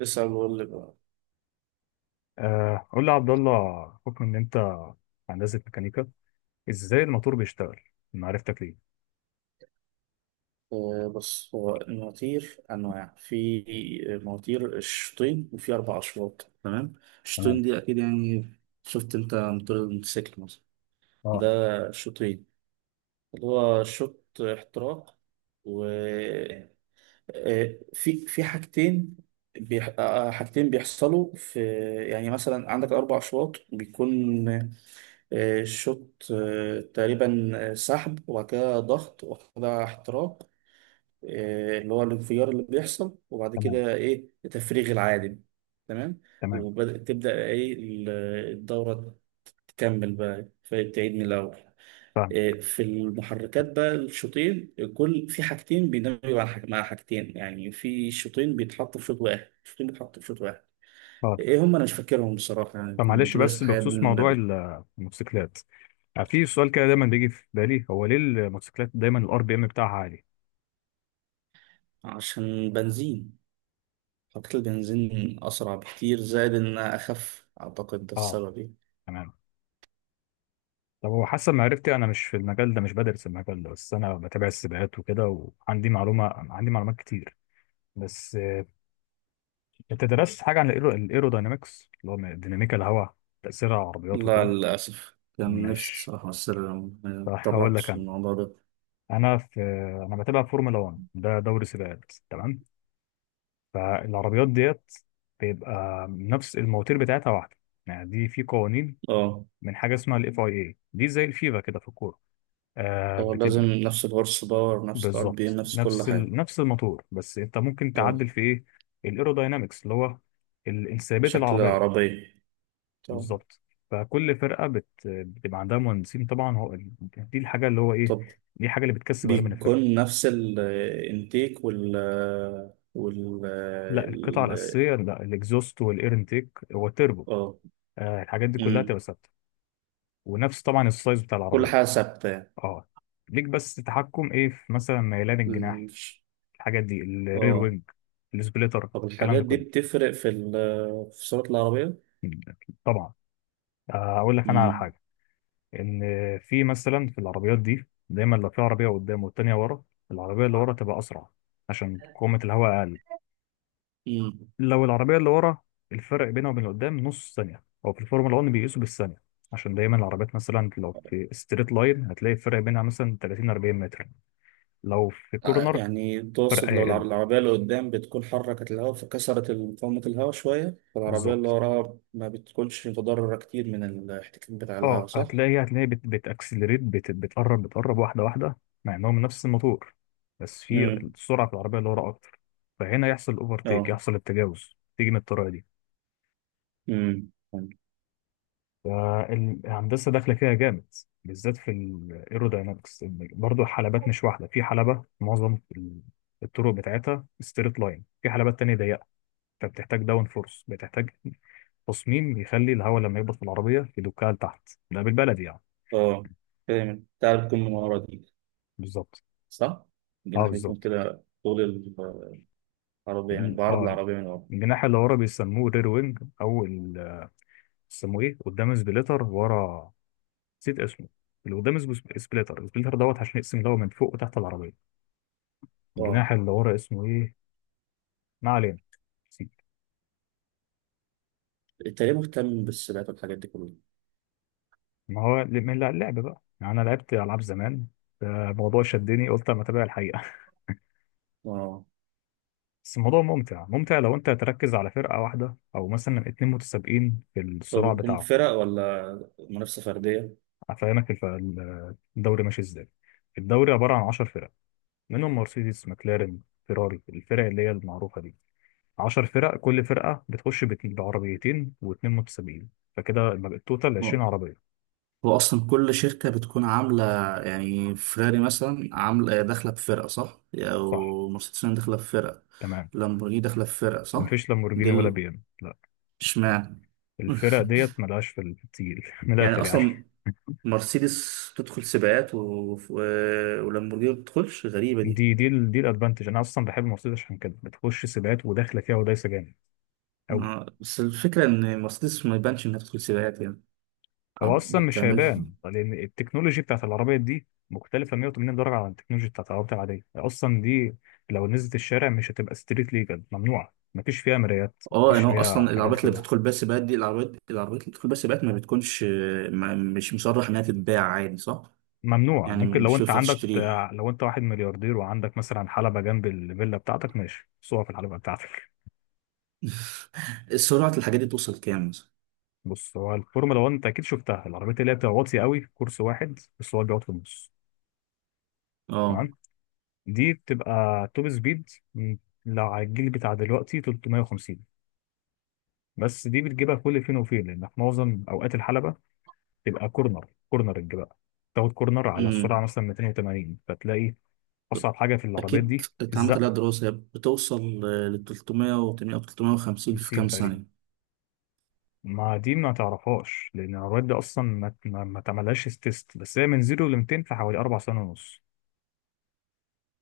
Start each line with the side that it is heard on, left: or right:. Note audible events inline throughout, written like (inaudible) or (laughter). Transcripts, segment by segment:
right: لسه بقول لك بقى.
left: قول لي يا عبد الله، بحكم ان انت هندسه ميكانيكا، ازاي الموتور بيشتغل؟ انا عرفتك ليه.
right: بص، هو المواتير أنواع. في مواتير الشوطين وفي أربع أشواط. تمام،
left: تمام.
right: الشوطين دي أكيد يعني. شفت أنت موتور الموتوسيكل مثلا، ده
left: اه.
right: شوطين، اللي هو شوط احتراق و في حاجتين. بيح... آه، آه، حاجتين بيحصلوا في، يعني مثلا عندك أربع أشواط بيكون شوط، تقريبا سحب، وبعد كده ضغط، وبعد كده احتراق، اللي هو الانفجار اللي بيحصل، وبعد
left: تمام.
right: كده ايه تفريغ العادم. تمام،
left: تمام.
right: وتبدأ ايه الدورة، تكمل بقى فتعيد من الأول.
left: فاهم.
right: في المحركات بقى الشوطين، كل في حاجتين بيندمجوا على مع حاجتين، يعني في شوطين بيتحطوا في شوط واحد، شوطين بيتحطوا في شوط واحد.
left: اه.
right: ايه هم؟ انا مش فاكرهم بصراحة، يعني
left: فمعلش،
right: كنت دارس
left: بس
right: الحاجات دي
left: بخصوص
right: من
left: موضوع
right: بدري.
left: الموتوسيكلات، في سؤال كده دايما بيجي في بالي، هو ليه الموتوسيكلات دايما الار بي ام بتاعها عالي؟
right: عشان بنزين، حطيت البنزين أسرع بكتير، زائد إنها أخف، أعتقد ده
left: اه.
right: السبب يعني.
left: تمام. طب هو حسب معرفتي انا مش في المجال ده، مش بدرس المجال ده، بس انا بتابع السباقات وكده، وعندي معلومه، عندي معلومات كتير، بس انت درست حاجه عن الايروداينامكس، اللي هو ديناميكا الهواء، تاثير على العربيات
right: لا،
left: وكده؟
right: للأسف، كان نفسي
left: ماشي.
right: الصراحة، بس ما
left: صح، هقول لك.
right: اتطرقتش للموضوع ده.
left: انا في انا بتابع فورمولا 1، ده دوري سباقات، تمام. فالعربيات ديت بيبقى نفس المواتير، بتاعتها واحده. يعني دي في قوانين
right: اه،
left: من حاجه اسمها الاف اي اي دي، زي الفيفا كده في الكوره.
right: هو لازم
left: بتبقى
right: نفس الهورس باور، نفس الار بي ام،
left: بالظبط،
right: نفس كل
left: نفس
right: حاجة.
left: نفس الموتور، بس انت ممكن تعدل
right: اه،
left: في ايه؟ الايروداينامكس، اللي هو انسيابيه
right: شكل
left: العربيه.
right: العربية. طب.
left: بالظبط. فكل فرقه بتبقى عندها مهندسين، طبعا هو دي الحاجه اللي هو ايه،
right: طب
left: دي الحاجه اللي بتكسب غالبا الفرقه.
right: بيكون نفس الانتيك وال وال
left: لا، القطعة الأساسية،
right: ال-
left: لا، الإكزوست والإير انتيك والتربو،
right: اه.
left: الحاجات دي كلها
right: أمم.
left: تبقى ثابتة، ونفس طبعا السايز بتاع
right: كل
left: العربية.
right: حاجة ثابتة يعني.
left: اه، ليك بس تحكم إيه في مثلا ميلان الجناح،
right: مش-
left: الحاجات دي، الرير
right: اه.
left: وينج، السبليتر،
right: طب
left: الكلام ده
right: الحاجات دي
left: كله.
right: بتفرق في ال، في سرعة العربية؟
left: مم. طبعا. أقول لك أنا على
right: أمم.
left: حاجة، إن في، مثلا، في العربيات دي دايما، لو في عربية قدام والتانية ورا، العربية اللي ورا تبقى أسرع، عشان قوة الهواء أقل.
right: أمم.
left: لو العربية اللي ورا، الفرق بينها وبين اللي قدام نص ثانية، هو في الفورمولا 1 بيقيسوا بالثانية. عشان دايما العربيات، مثلا لو في ستريت لاين، هتلاقي الفرق بينها مثلا 30 40 متر. لو في
right: ع-
left: كورنر،
right: يعني
left: فرق
right: تقصد لو العر-
left: هيقل.
right: العربية اللي قدام بتكون حركت الهواء، فكسرت مقاومة الهواء شوية، فالعربية اللي
left: بالظبط.
right: وراها ما بتكونش متضررة كتير من الاحتكاك بتاع الهواء،
left: اه،
right: صح؟
left: فهتلاقي بتأكسلريت، بتقرب، بتقرب واحدة واحدة، مع انهم نفس الموتور، بس في
right: امم.
left: السرعة في العربية اللي ورا أكتر. فهنا يحصل أوفرتيك،
right: اه.
left: يحصل التجاوز، تيجي من الطريقة دي.
right: امم.
left: فالهندسة داخلة فيها جامد، بالذات في الايروداينامكس. برضه الحلبات مش واحدة، في حلبة معظم الطرق بتاعتها ستريت لاين، في حلبات تانية ضيقة، فبتحتاج داون فورس، بتحتاج تصميم يخلي الهواء لما يخبط في العربية يدكها لتحت، ده بالبلدي يعني.
right: اه، فاهم، بتاع بتكون من ورا دي،
left: بالظبط.
right: صح؟
left: اه،
right: الجناح بيكون
left: بالظبط.
right: كده طول العربية، يعني
left: ال-
right: بعرض
left: اه
right: العربية من ورا.
left: الجناح اللي ورا بيسموه رير وينج، او بيسموه ايه، قدام سبليتر، ورا نسيت اسمه. اللي قدام اسمه سبليتر. السبليتر دوت عشان يقسم الهواء من فوق وتحت العربية.
right: اه،
left: الجناح اللي ورا اسمه ايه؟ ما علينا، سيب.
right: التاني مهتم بالسباقات والحاجات دي كلها.
left: ما هو من اللعب بقى، يعني انا لعبت العاب زمان، الموضوع شدني، قلت اما اتابع الحقيقه.
right: اه،
left: (laughs) بس الموضوع ممتع ممتع، لو انت تركز على فرقه واحده، او مثلا 2 متسابقين في
right: هو
left: الصراع
right: بيكون
left: بتاعه.
right: فرق ولا منافسة فردية؟
left: افهمك الدوري ماشي ازاي. الدوري عباره عن 10 فرق، منهم مرسيدس، مكلارن، فيراري، الفرق اللي هي المعروفه دي. 10 فرق، كل فرقه بتخش بعربيتين و2 متسابقين، فكده يبقى التوتال 20 عربيه.
right: هو اصلا كل شركه بتكون عامله، يعني فيراري مثلا عامله داخله بفرقه، صح؟
left: صح.
right: او مرسيدس بنز داخله بفرقه،
left: تمام.
right: لامبورجيني داخله بفرقه، صح؟
left: مفيش
right: دي
left: لامبورجيني ولا
right: ال-
left: بي ام، لا.
right: اشمعنى؟
left: الفرق
right: (laughs)
left: ديت ملهاش في التقيل (laughs) من
right: يعني
left: الاخر يعني.
right: اصلا مرسيدس تدخل سباقات و... و... ولامبورجيني ما بتدخلش، غريبه دي.
left: دي الادفانتج، انا اصلا بحب مرسيدس عشان كده، بتخش سباقات وداخله فيها ودايسه جامد قوي.
right: بس الفكره ان مرسيدس ما يبانش انها بتدخل سباقات يعني. أو
left: هو اصلا
right: ما
left: مش
right: بتعملش.
left: هيبان، لان التكنولوجي بتاعت العربيه دي مختلفه 180 درجه عن التكنولوجي بتاعت العربيه العاديه اصلا دي. لو نزلت الشارع مش هتبقى ستريت ليجل، ممنوعه، مفيش فيها مرايات،
right: اه،
left: مفيش
right: يعني هو
left: فيها
right: اصلا
left: الحاجات دي
right: العربيات اللي
left: كلها.
right: بتدخل بيها سباقات دي، العربيات اللي بتدخل بيها سباقات ما بتكونش، ما مش مصرح انها تتباع عادي، صح؟
left: ممنوعه،
right: يعني
left: ممكن
right: مش ينفع تشتريه.
left: لو انت واحد ملياردير وعندك مثلا حلبه جنب الفيلا بتاعتك، ماشي صور في الحلبه بتاعتك.
right: (laughs) سرعة الحاجات دي توصل كام مثلا؟
left: بص، هو الفورمولا 1 انت اكيد شفتها، العربيات اللي هي بتبقى واطيه قوي، في كورس واحد بس هو بيقعد في النص.
right: اه.
left: تمام. دي بتبقى توب سبيد، م، لو على الجيل بتاع دلوقتي 350. بس دي بتجيبها كل فين وفين، لان في معظم اوقات الحلبه تبقى كورنر، كورنر بقى تاخد كورنر على السرعه
right: امم.
left: مثلا 280 فتلاقي. اصعب حاجه في العربيات
right: أكيد
left: دي
right: اتعملت عليها
left: الزقه.
right: دراسة. هي بتوصل ل 300 و 800 أو 350 في
left: 50
right: كام
left: تقريبا.
right: ثانية؟
left: ما دي ما تعرفهاش لان العربيات دي اصلا ما تعملهاش تيست، بس هي من 0 ل 200 في حوالي 4 سنين ونص.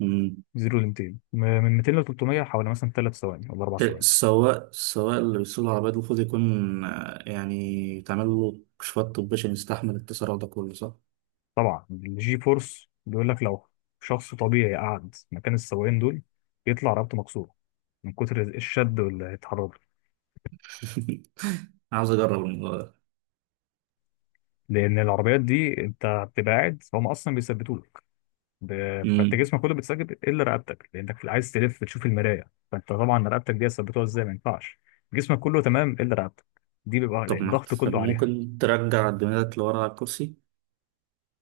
right: امم.
left: 0 ل 200، من 200 ل 300 حوالي مثلا 3 ثواني ولا 4
right: ده
left: ثواني.
right: سواء اللي بيسوق العربية دي المفروض يكون، يعني تعمل له كشوفات طبية عشان يستحمل التسارع ده كله، صح؟
left: طبعا الجي فورس، بيقول لك لو شخص طبيعي قعد مكان السواقين دول يطلع رقبته مكسوره من كتر الشد واللي هيتحرك له.
right: (laughs) عاوز أجرب الموضوع ده.
left: لان العربيات دي انت بتبقى قاعد، هم اصلا بيثبتوا لك ب... فانت
right: امم.
left: جسمك كله بيتثبت الا رقبتك، لانك عايز تلف تشوف المرايه، فانت طبعا رقبتك دي ثبتوها ازاي، ما ينفعش جسمك كله تمام الا رقبتك. دي بيبقى
right: طب ما
left: الضغط
right: طب
left: كله عليها.
right: ممكن ترجع الدماغ لورا على الكرسي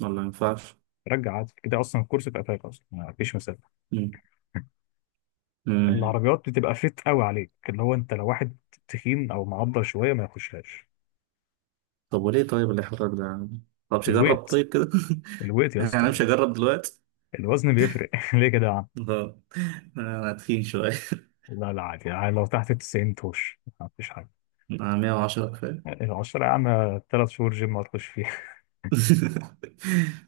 right: ولا ما ينفعش؟
left: رجع عادي كده، اصلا الكرسي في قفاك، اصلا ما فيش مسافه.
right: امم. امم.
left: العربيات بتبقى فيت قوي عليك، اللي هو انت لو واحد تخين او معضل شويه ما يخشهاش.
right: طب وليه طيب الإحراج ده يعني؟ طب مش أجرب
left: الويت،
right: طيب كده.
left: الويت يا
right: (laughs) يعني مش
left: اسطى،
right: هجرب دلوقتي.
left: الوزن بيفرق (laughs) ليه كده يا عم؟
right: اه، أنا تخين شوية. (laughs)
left: لا، لا، عادي يعني، لو تحت ال 90 تخش ما فيش حاجه.
right: أنا 110 كفاية.
left: العشرة يا عم، 3 شهور جيم ما تخش فيها.
right: (laughs)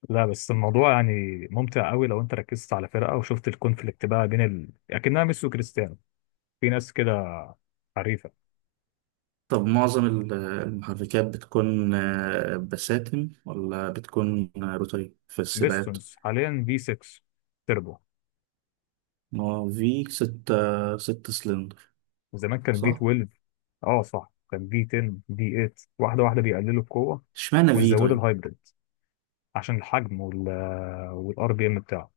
left: (laughs) لا، بس الموضوع يعني ممتع قوي، لو انت ركزت على فرقه وشفت الكونفليكت بقى بين اكنها ميسي وكريستيانو، في ناس كده حريفه.
right: طب معظم المحركات بتكون بساتم، ولا بتكون روتري في السباقات؟
left: بيستونز حاليا في 6 تربو،
right: ما هو في ستة، ست سلندر،
left: وزمان كان في
right: صح؟
left: 12. اه صح، كان في 10، في 8، واحده واحده بيقللوا القوه
right: اشمعنى في
left: ويزودوا
right: طيب؟
left: الهايبريد عشان الحجم والار بي ام بتاعه.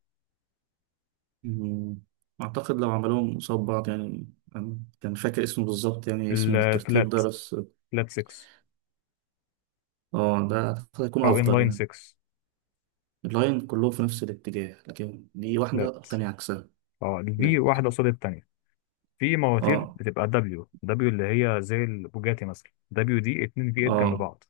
right: مم. أعتقد لو عملوهم قصاد بعض يعني. أنا كان فاكر اسمه بالظبط، يعني اسم الترتيب
left: الفلات
right: ده بس.
left: فلات 6
right: اه، ده هيكون
left: او ان
right: أفضل
left: لاين
right: يعني.
left: 6.
right: اللاين كلهم في نفس الاتجاه، لكن دي واحدة
left: فلات،
right: التانية عكسها.
left: اه الفي
right: لا.
left: واحده قصاد الثانيه. في مواتير
right: اه.
left: بتبقى دبليو، اللي هي زي البوجاتي مثلا، دبليو دي 2 في 8 جنب
right: اه،
left: بعض،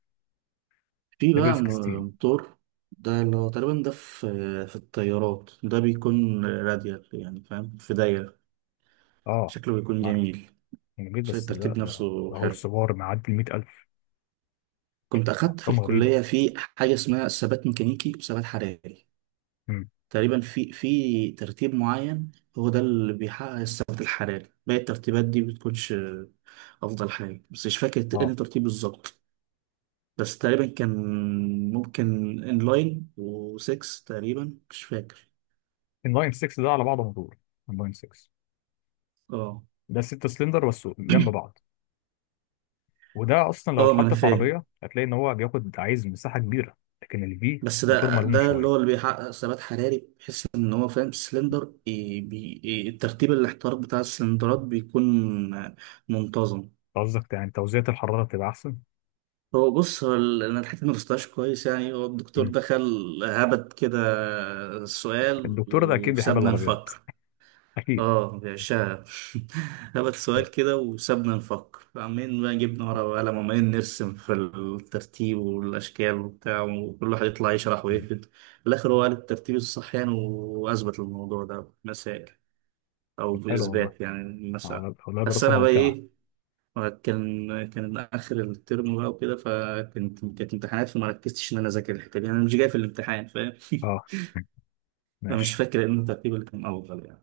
right: في
left: دبليو
right: بقى
left: 16.
right: موتور، ده اللي هو تقريبا، ده في في الطيارات ده بيكون راديال، يعني فاهم، في دايرة.
left: اه،
right: شكله بيكون
left: عارف،
right: جميل.
left: جميل،
right: شكل
left: بس ده
right: الترتيب
left: ده
right: نفسه
left: ده
right: حلو.
left: هورس باور معدي ال 100,000.
right: كنت أخدت في
left: ارقام غريبه.
right: الكلية في حاجة اسمها ثبات ميكانيكي وثبات حراري.
left: امم
right: تقريبا في في ترتيب معين هو ده اللي بيحقق الثبات الحراري، باقي الترتيبات دي بتكونش أفضل حاجة، بس مش فاكر إيه
left: اه
right: الترتيب بالظبط. بس تقريبا كان ممكن انلاين و6 تقريبا، مش فاكر.
left: ان لاين 6 ده على بعضه موتور. ان لاين 6
right: اه.
left: ده 6 سلندر بس جنب بعض، وده اصلا لو
right: اه، ما انا
left: اتحط في
right: فاهم.
left: عربيه هتلاقي ان هو عايز مساحه كبيره. لكن الفي
right: بس
left: موتور
right: ده
left: ملوم
right: ده اللي
left: شويه.
right: هو اللي بيحقق ثبات حراري، بحيث ان هو فاهم سلندر إيه بي إيه، الترتيب الاحتراق بتاع السلندرات بيكون منتظم.
left: قصدك يعني توزيعة الحراره تبقى احسن؟
right: هو بص هو انا الحته ما درستهاش كويس يعني. هو الدكتور
left: مم.
right: دخل هبت كده السؤال
left: الدكتور ده اكيد بيحب
right: وسابنا
left: العربيات.
right: نفكر.
left: اكيد.
right: اه، بيعشقها. (laughs) هبت سؤال كده وسابنا نفكر، عمالين بقى جبنا ورقة وقلم وعمالين نرسم في الترتيب والأشكال وبتاع، وكل واحد يطلع يشرح
left: مم.
right: ويكتب. في الآخر هو قال الترتيب الصح يعني، وأثبت الموضوع ده مسائل، أو
left: طب حلو والله،
right: بإثبات يعني مسائل.
left: والله
right: بس
left: دراسه
right: أنا بقى
left: ممتعه.
right: إيه، كان كان آخر الترم بقى وكده، فكنت كانت امتحانات، فما ركزتش إن أنا أذاكر الحتة دي، أنا مش جاي في الامتحان، فاهم. (laughs)
left: اه. مم.
right: فمش
left: ماشي.
right: فاكر إن الترتيب اللي كان أفضل يعني.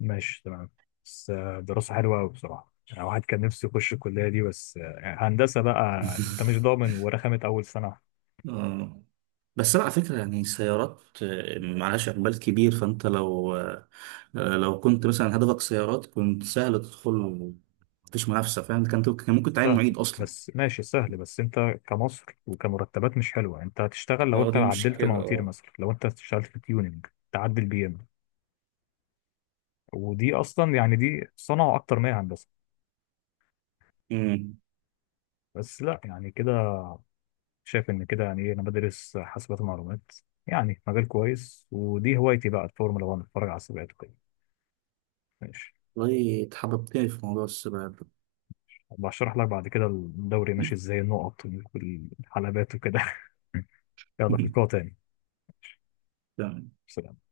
left: ماشي. تمام. بس دراسه حلوه قوي بصراحه، يعني واحد كان نفسه يخش الكليه دي، بس هندسه بقى انت مش
right: (laughs)
left: ضامن، ورخمت اول سنه.
right: آه. بس انا على فكره يعني السيارات، معلهاش اقبال كبير، فانت لو لو كنت مثلا هدفك سيارات كنت سهل تدخل، مفيش منافسه، فاهم، كان كان ممكن تعين
left: سهل.
right: معيد اصلا.
left: بس ماشي، سهل. بس انت كمصر وكمرتبات مش حلوه، انت هتشتغل لو
right: اه،
left: انت
right: دي
left: عدلت
right: مشكلة.
left: مواتير،
right: اه.
left: مثلا لو انت اشتغلت في تيوننج، تعدل بي ام، ودي اصلا يعني دي صنعه اكتر ما هي هندسه.
right: امم.
left: بس لا يعني كده، شايف ان كده يعني ايه، انا بدرس حاسبات ومعلومات، يعني مجال كويس، ودي هوايتي بقى الفورمولا 1، اتفرج على السباقات وكده. ماشي.
right: والله اتحببتني في موضوع السباحه ده.
left: بشرح لك بعد كده الدوري ماشي ازاي، النقط والحلبات وكده (laughs) يلا في القوة
right: (laughs)
left: تاني.
right: تمام.
left: سلام.